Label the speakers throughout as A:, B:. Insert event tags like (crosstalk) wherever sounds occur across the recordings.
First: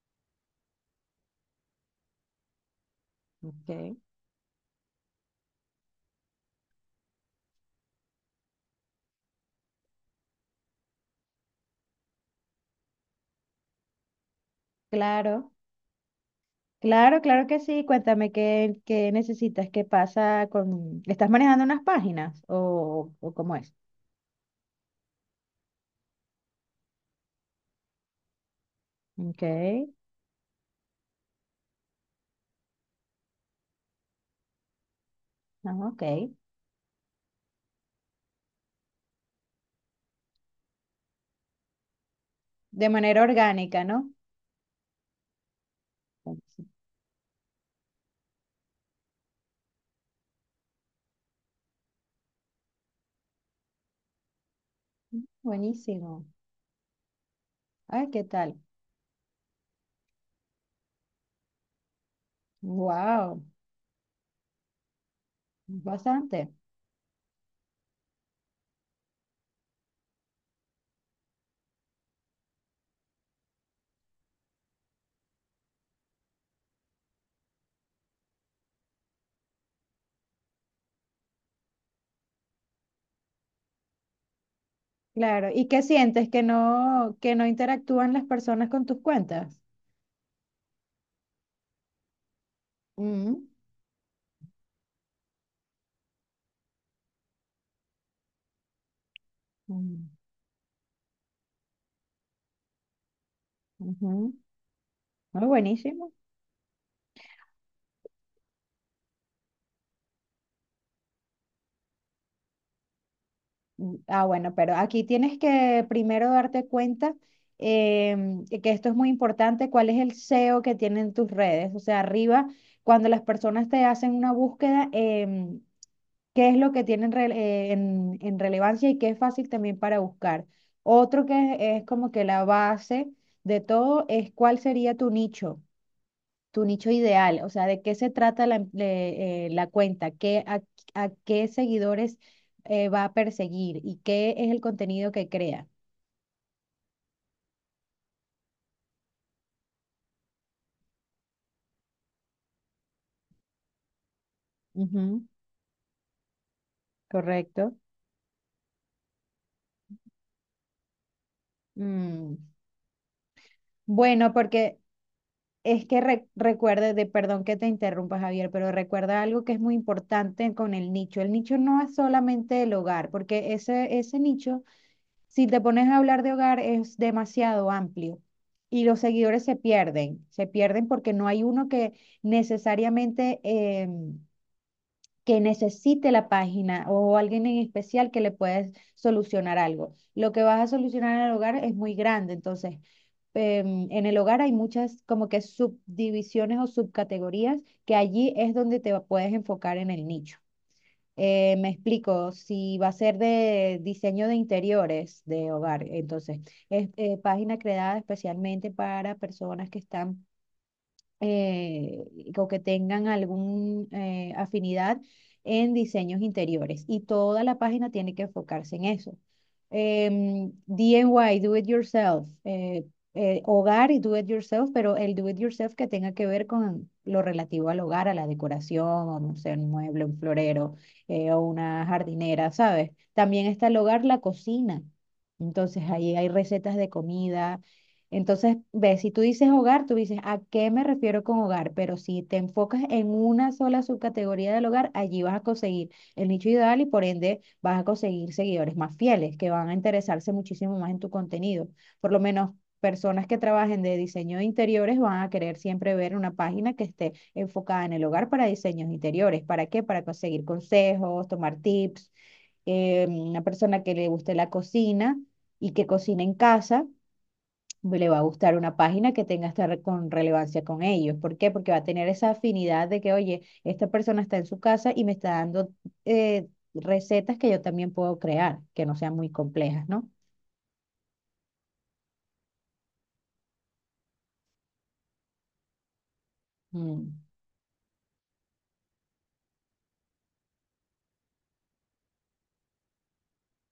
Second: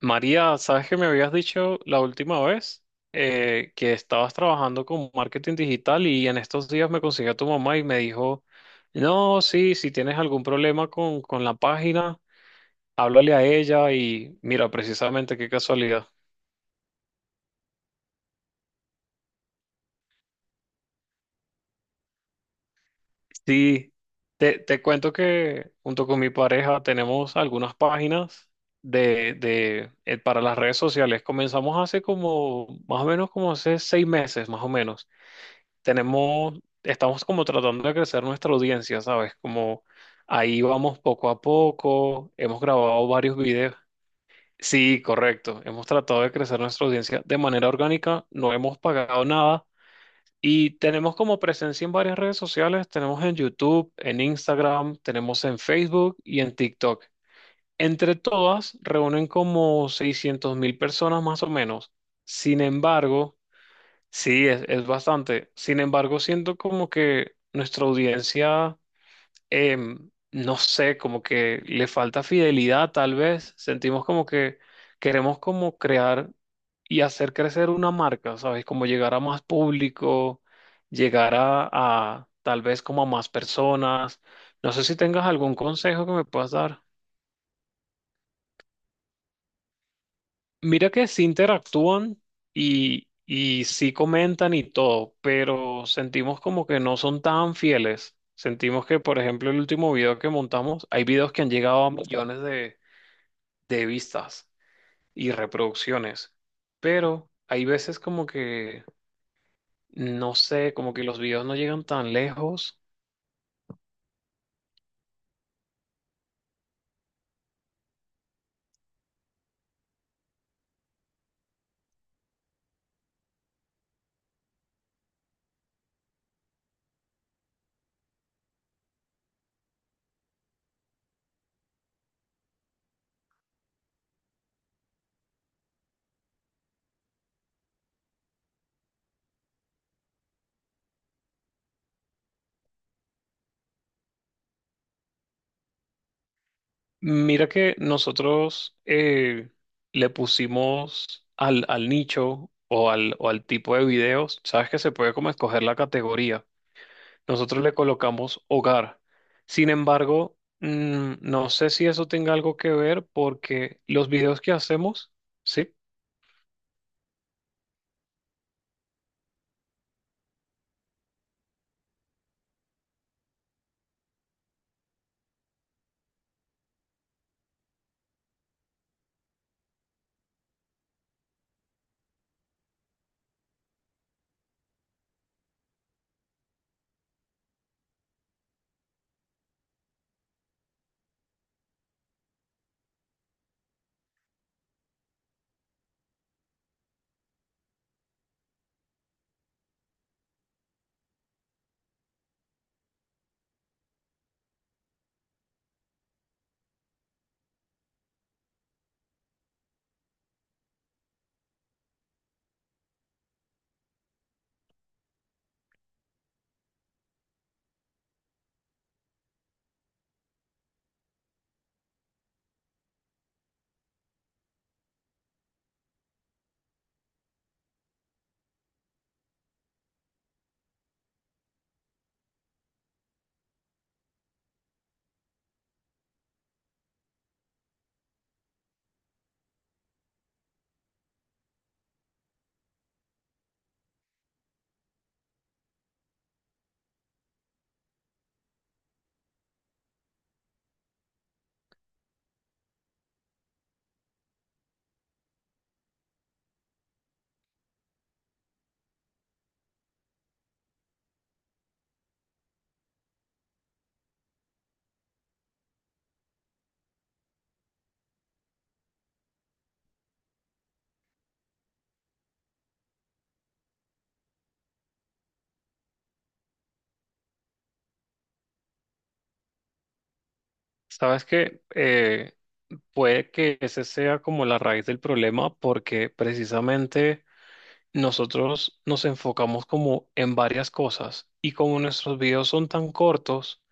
A: María, ¿sabes que me habías dicho la última vez que
B: Ok.
A: estabas trabajando con marketing digital y en estos días me consiguió tu mamá y me dijo, no, sí, si tienes algún problema con la página, háblale a ella y mira, precisamente qué
B: Claro,
A: casualidad.
B: claro, claro que sí. Cuéntame qué necesitas, qué pasa con... ¿Estás manejando unas páginas o cómo es?
A: Sí, te cuento que junto con mi pareja tenemos algunas páginas
B: Ok,
A: para las redes sociales. Comenzamos hace como, más o menos como hace 6 meses, más o menos.
B: ah, ok.
A: tenemos, estamos como tratando de crecer nuestra audiencia, ¿sabes? Como ahí vamos poco a poco, hemos
B: De
A: grabado
B: manera
A: varios videos.
B: orgánica, ¿no?
A: Sí, correcto, hemos tratado de crecer
B: Buenísimo.
A: nuestra audiencia de manera orgánica, no hemos pagado nada y tenemos como presencia en varias redes sociales, tenemos en YouTube, en Instagram, tenemos en Facebook
B: Buenísimo.
A: y en TikTok.
B: Ay,
A: Entre
B: ¿qué tal?
A: todas reúnen como 600.000 personas más o menos. Sin embargo,
B: Wow,
A: sí, es bastante. Sin embargo,
B: bastante.
A: siento como que nuestra audiencia, no sé, como que le falta fidelidad, tal vez. Sentimos como que queremos como crear y hacer crecer una marca, ¿sabes? Como llegar a más público, llegar a tal vez como a más personas. No sé si tengas
B: Claro.
A: algún
B: ¿Y qué
A: consejo que me
B: sientes? ¿Que
A: puedas dar.
B: no interactúan las personas con tus cuentas?
A: Mira que sí interactúan y,
B: Mm,
A: y sí comentan y todo, pero sentimos como que no son tan fieles. Sentimos que, por ejemplo, el último
B: mm,
A: video que montamos, hay videos que han llegado a millones de
B: ujú.
A: vistas y
B: Muy buenísimo.
A: reproducciones, pero hay veces como que, no sé, como que los videos no llegan tan lejos.
B: Mm, ah, bueno, pero aquí tienes que primero darte cuenta, que esto es muy importante, cuál es el SEO que tienen tus redes. O sea, arriba, cuando las personas te hacen una búsqueda, qué es lo que tienen en relevancia y qué es fácil también para buscar. Otro que es como que la base de todo es cuál sería tu nicho ideal, o sea, de qué se trata la cuenta, qué, a qué seguidores va a perseguir y qué es el contenido que crea.
A: Mira que nosotros le pusimos al nicho o al tipo de videos, sabes que se puede
B: Ujú,
A: como escoger la categoría. Nosotros le
B: correcto.
A: colocamos hogar. Sin embargo, no sé si eso tenga
B: Mm,
A: algo que ver porque los
B: bueno,
A: videos que
B: porque
A: hacemos, sí,
B: es que recuerde, de, perdón que te interrumpa, Javier, pero recuerda algo que es muy importante con el nicho. El nicho no es solamente el hogar, porque ese nicho. Si te pones a hablar de hogar es demasiado amplio y los seguidores se pierden porque no hay uno que necesariamente que necesite la página o alguien en especial que le puedas solucionar algo. Lo que vas a solucionar en el hogar es muy grande, entonces, en el hogar hay muchas como que subdivisiones o subcategorías que allí es donde te puedes enfocar en el nicho. Me explico, si va a ser de diseño de interiores de hogar, entonces es, página creada especialmente para personas que están eh, o que tengan alguna afinidad en diseños interiores. Y toda la página tiene que enfocarse en eso. DIY, do it yourself, hogar y do it yourself, pero el do it yourself que tenga que ver con lo relativo al hogar, a la decoración, o no sé, un mueble, un florero, o una jardinera, ¿sabes? También está el hogar, la cocina. Entonces ahí hay recetas de comida, entonces, ves, si tú dices hogar, tú dices, ¿a qué me refiero con hogar? Pero si te enfocas en una sola subcategoría del hogar, allí vas a conseguir el nicho ideal y por ende vas a conseguir seguidores más fieles que van a interesarse muchísimo más en tu contenido. Por lo menos personas que trabajen de diseño de interiores van a querer siempre ver una página que esté enfocada en el hogar para diseños interiores. ¿Para qué? Para conseguir consejos, tomar tips, una persona que le guste la cocina y que cocine en casa le va a gustar una página que tenga esta con relevancia con ellos. ¿Por qué? Porque va a tener esa afinidad de que, oye, esta persona está en su casa y me está dando, recetas que yo también puedo crear, que no sean muy complejas, ¿no?
A: sabes que puede que ese sea como la raíz del problema porque
B: Mm.
A: precisamente. Nosotros nos enfocamos como en varias cosas y como nuestros videos son tan cortos,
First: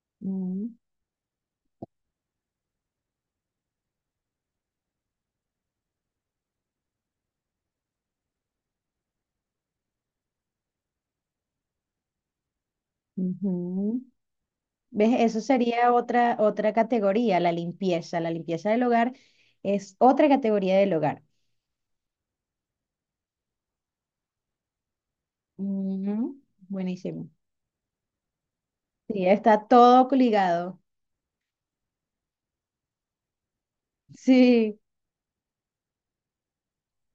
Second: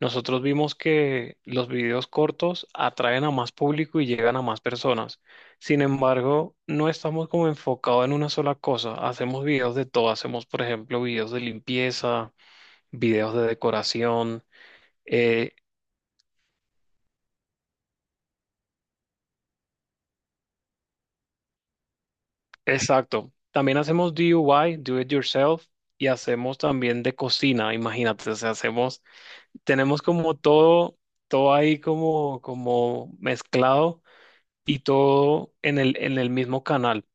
A: nosotros vimos
B: Mm,
A: que los videos cortos atraen a más público y llegan a más personas. Sin embargo, no estamos como enfocados en una sola cosa. Hacemos videos de todo. Hacemos, por ejemplo, videos de limpieza, videos de
B: ujú.
A: decoración.
B: ¿Ves? Eso
A: eh,
B: sería otra categoría, la limpieza. La limpieza del hogar es otra categoría del hogar.
A: exacto. También hacemos DIY, do it yourself, y
B: Ujú,
A: hacemos también de
B: buenísimo.
A: cocina. Imagínate, o sea, hacemos
B: Sí, está
A: tenemos
B: todo
A: como
B: ligado.
A: todo, todo ahí como mezclado
B: Sí,
A: y todo en el mismo canal.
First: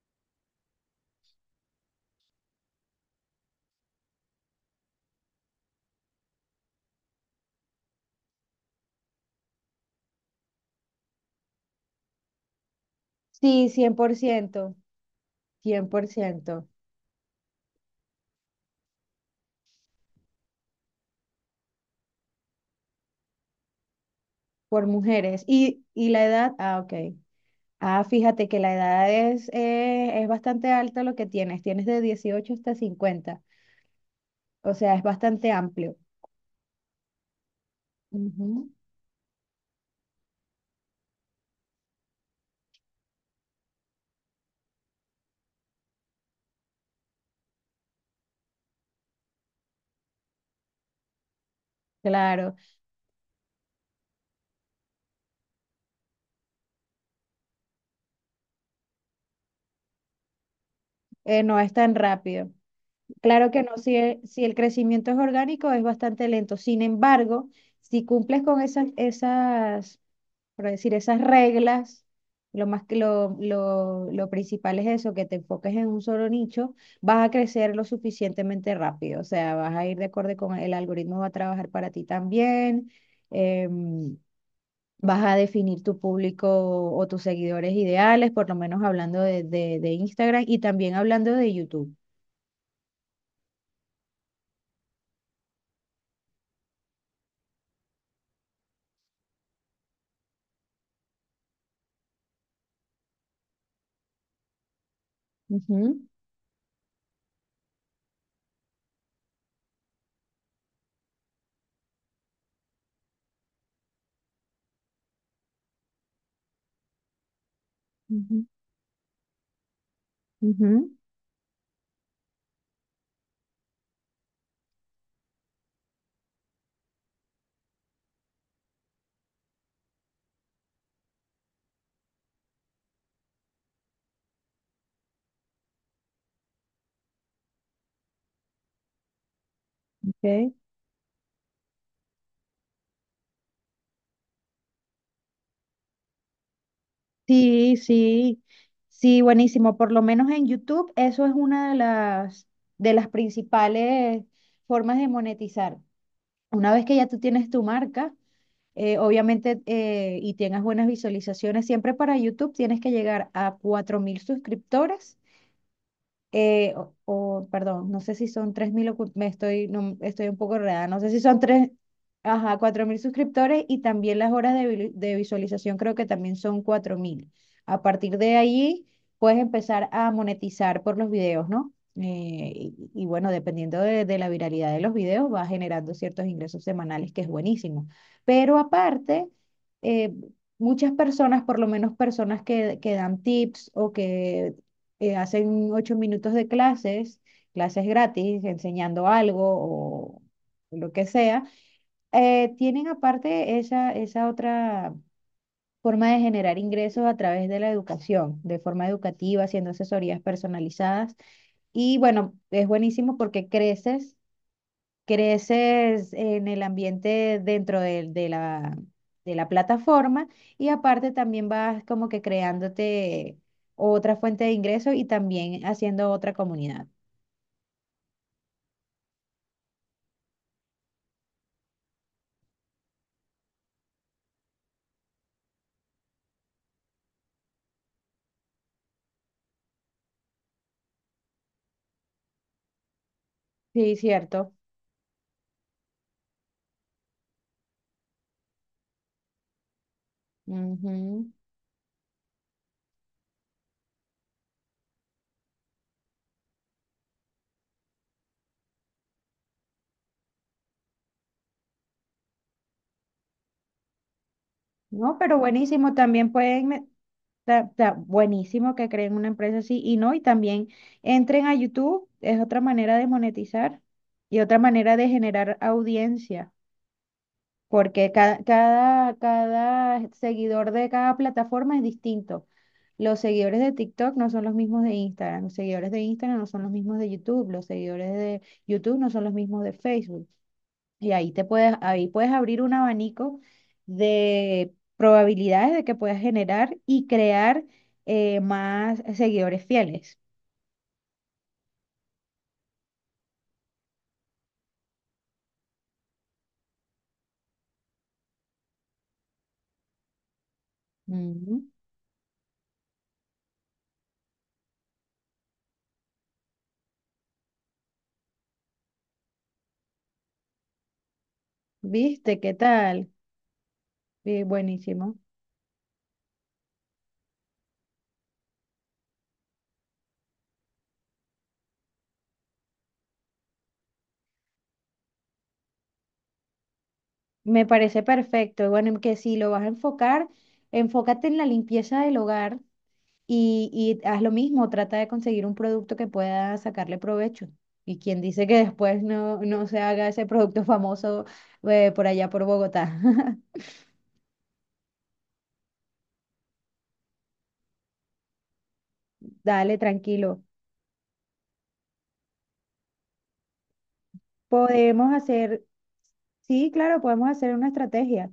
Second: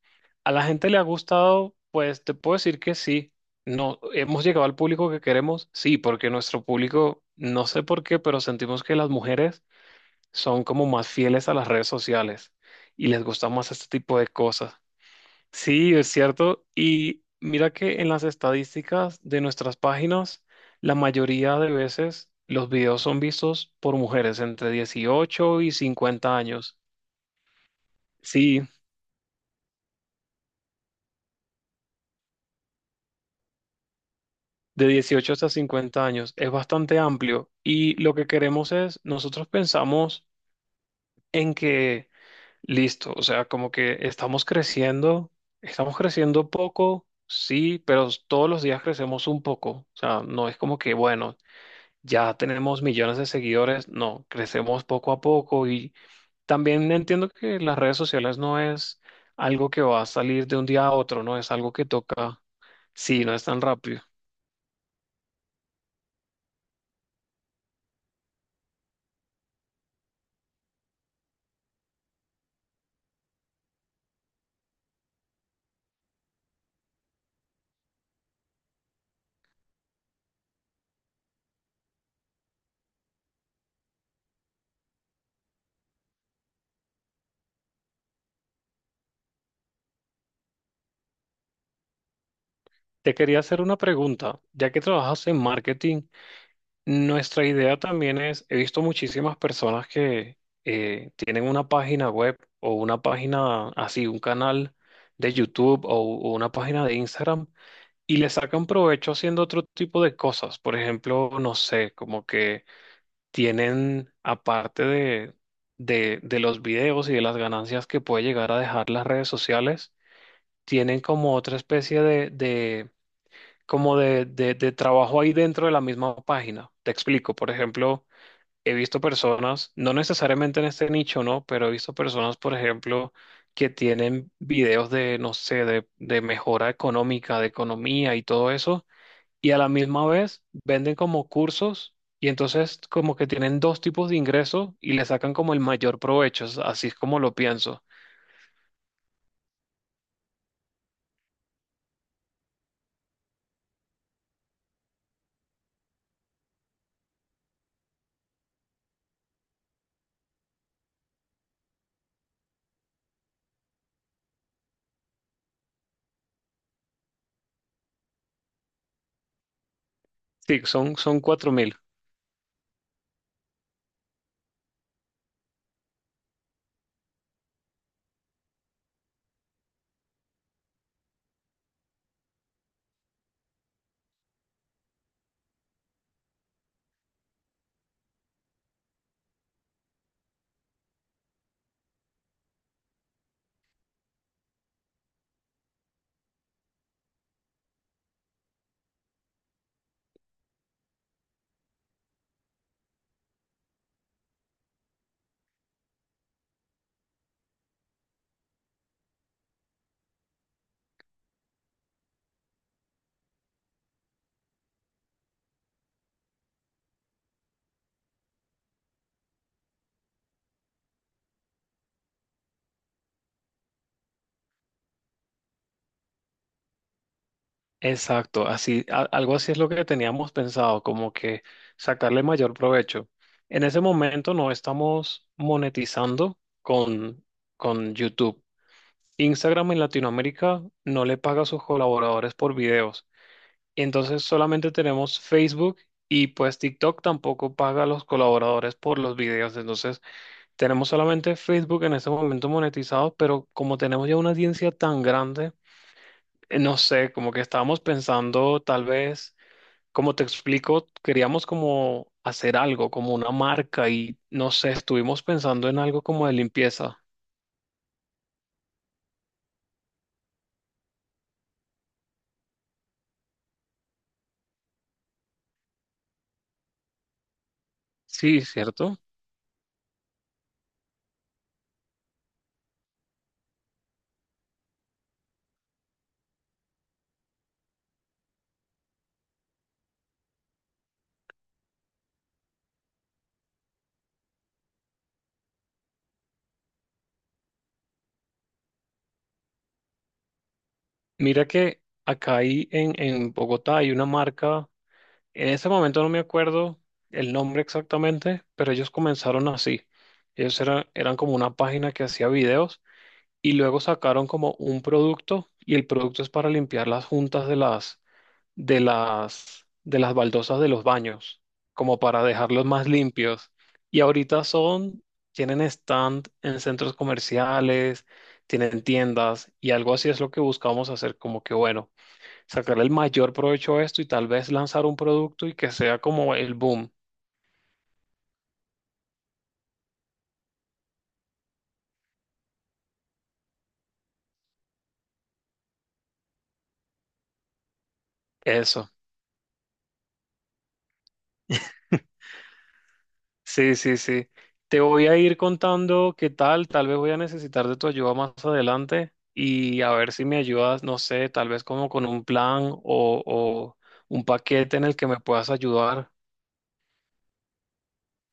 A: ¿A la gente le ha gustado? Pues te puedo decir que sí. No, hemos llegado al público que queremos, sí, porque nuestro público, no sé por qué, pero sentimos que las mujeres son como más fieles a las redes sociales y les gusta
B: sí, cien
A: más este
B: cien por
A: tipo de cosas.
B: ciento, cien
A: Sí,
B: por
A: es cierto.
B: ciento
A: Y mira que en las estadísticas de nuestras páginas, la mayoría de veces los videos son vistos por mujeres entre
B: por mujeres.
A: 18 y
B: Y la
A: 50
B: edad?
A: años.
B: Ah, ok. Ah, fíjate que
A: Sí,
B: la edad es bastante alta lo que tienes. Tienes de 18 hasta 50. O
A: de
B: sea, es
A: dieciocho hasta
B: bastante amplio.
A: 50 años. Es bastante amplio. Y lo que
B: Ujú,
A: queremos es, nosotros pensamos en que, listo, o sea, como que estamos creciendo poco. Sí, pero todos los días crecemos un poco. O sea, no es como que, bueno, ya
B: claro,
A: tenemos millones de seguidores, no, crecemos poco a poco y también entiendo que las redes sociales no es algo que va a salir de un día a otro, no es
B: no
A: algo
B: es
A: que
B: tan
A: toca,
B: rápido.
A: sí, no es
B: Claro
A: tan
B: que no, si
A: rápido.
B: el, si el crecimiento es orgánico, es bastante lento. Sin embargo, si cumples con esas por decir, esas reglas, lo más que lo principal es eso, que te enfoques en un solo nicho, vas a crecer lo suficientemente rápido, o sea, vas a ir de acuerdo con el algoritmo, va a trabajar para ti también, em, vas a definir tu público o tus seguidores ideales, por lo menos hablando de Instagram y también hablando de YouTube.
A: Te quería hacer una pregunta, ya que trabajas en marketing, nuestra idea también es, he visto muchísimas personas que tienen una página web o una página así, un canal de YouTube
B: Ujú,
A: o una página de Instagram y le sacan provecho haciendo otro tipo de cosas. Por ejemplo, no sé, como que tienen, aparte de los videos y de las ganancias que puede
B: ujú,
A: llegar a dejar las redes sociales,
B: ujú,
A: tienen como otra especie de como de trabajo ahí dentro de la misma página. Te explico, por ejemplo, he visto personas, no necesariamente en este nicho, ¿no? Pero he visto personas, por ejemplo, que tienen videos de, no sé, de mejora económica, de economía y todo eso y a la misma vez
B: ok.
A: venden como cursos y entonces como que tienen dos tipos de ingresos y le sacan como el mayor provecho, así es como lo
B: Sí,
A: pienso.
B: sí, sí, buenísimo. Por lo menos en YouTube, eso es una de las principales formas de monetizar. Una vez que ya tú tienes tu marca, obviamente, y tengas buenas visualizaciones, siempre para YouTube tienes que llegar a 4.000 suscriptores, perdón, no sé si son 3.000, me estoy, no, estoy un poco
A: Sí,
B: enredada,
A: son,
B: no sé si
A: son
B: son
A: cuatro
B: tres,
A: mil
B: ajá, 4.000 suscriptores y también las horas de, de visualización creo que también son 4.000. A partir de ahí puedes empezar a monetizar por los videos, ¿no? Bueno, dependiendo de la viralidad de los videos, va generando ciertos ingresos semanales, que es buenísimo. Pero aparte, eh, muchas personas, por lo menos personas que dan tips o que hacen 8 minutos de clases, clases gratis, enseñando algo o lo que sea. Tienen aparte esa otra forma de generar ingresos a través de la educación, de forma educativa, haciendo asesorías personalizadas. Y bueno, es buenísimo porque creces en el ambiente dentro de la plataforma y aparte también vas como que creándote otra fuente de ingreso y también haciendo otra comunidad.
A: Exacto, así, algo así es lo que teníamos pensado, como que sacarle mayor provecho. En ese momento no estamos monetizando con YouTube. Instagram en Latinoamérica no le paga a sus colaboradores por videos.
B: Sí,
A: Entonces
B: cierto.
A: solamente tenemos Facebook y pues TikTok tampoco paga a los colaboradores por los videos. Entonces tenemos
B: Ujú.
A: solamente Facebook en este momento monetizado, pero como tenemos ya una audiencia tan grande, no sé, como que estábamos pensando tal vez, como te explico, queríamos como hacer algo, como una marca y no sé,
B: No,
A: estuvimos
B: pero
A: pensando en
B: buenísimo,
A: algo como
B: también
A: de
B: pueden,
A: limpieza.
B: buenísimo que creen una empresa así y no, y también entren a YouTube, es otra manera de monetizar y otra manera de generar audiencia. Porque ca-
A: Sí, ¿cierto?
B: cada, cada, seguidor de cada plataforma es distinto. Los seguidores de TikTok no son los mismos de Instagram, los seguidores de Instagram no son los mismos de YouTube, los seguidores de YouTube no son los mismos de Facebook. Y ahí te puedes, ahí puedes abrir un abanico de probabilidades de que puedas generar y crear, más seguidores fieles.
A: Mira que acá hay en Bogotá hay una marca. En ese momento no me acuerdo el nombre exactamente, pero ellos comenzaron así. Eran como una
B: Ujú.
A: página que hacía videos y luego sacaron como un producto y el producto es para limpiar las juntas de las baldosas de los baños, como para
B: ¿Viste? ¿Qué
A: dejarlos más
B: tal?
A: limpios. Y ahorita
B: Buenísimo.
A: tienen stand en centros comerciales, tienen tiendas y algo así es lo que buscamos hacer, como que bueno sacar el mayor provecho a esto y tal vez lanzar un producto y que sea como el boom.
B: Me parece perfecto. Y bueno, que si lo vas a enfocar, enfócate en la limpieza del hogar y haz lo mismo, trata de conseguir un producto que pueda sacarle provecho. Y quien dice que
A: Eso.
B: después no, no se haga ese producto famoso, por allá por Bogotá. (laughs)
A: Sí, sí, sí. Te voy a ir contando qué tal, tal vez voy a necesitar de tu ayuda más adelante
B: Dale,
A: y a ver si me
B: tranquilo.
A: ayudas, no sé, tal vez como con un plan o un paquete en el que
B: Podemos
A: me puedas
B: hacer,
A: ayudar.
B: sí, claro, podemos hacer una estrategia.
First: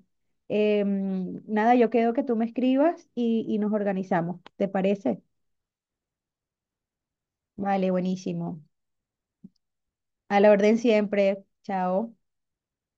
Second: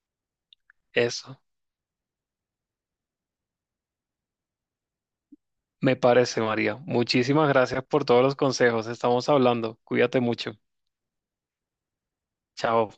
A: Eso.
B: Nada, yo quedo que tú me escribas y nos organizamos. ¿Te parece?
A: Me parece, María. Muchísimas gracias
B: Vale,
A: por todos los
B: buenísimo.
A: consejos. Estamos hablando. Cuídate
B: A la
A: mucho.
B: orden siempre. Chao.
A: Chao.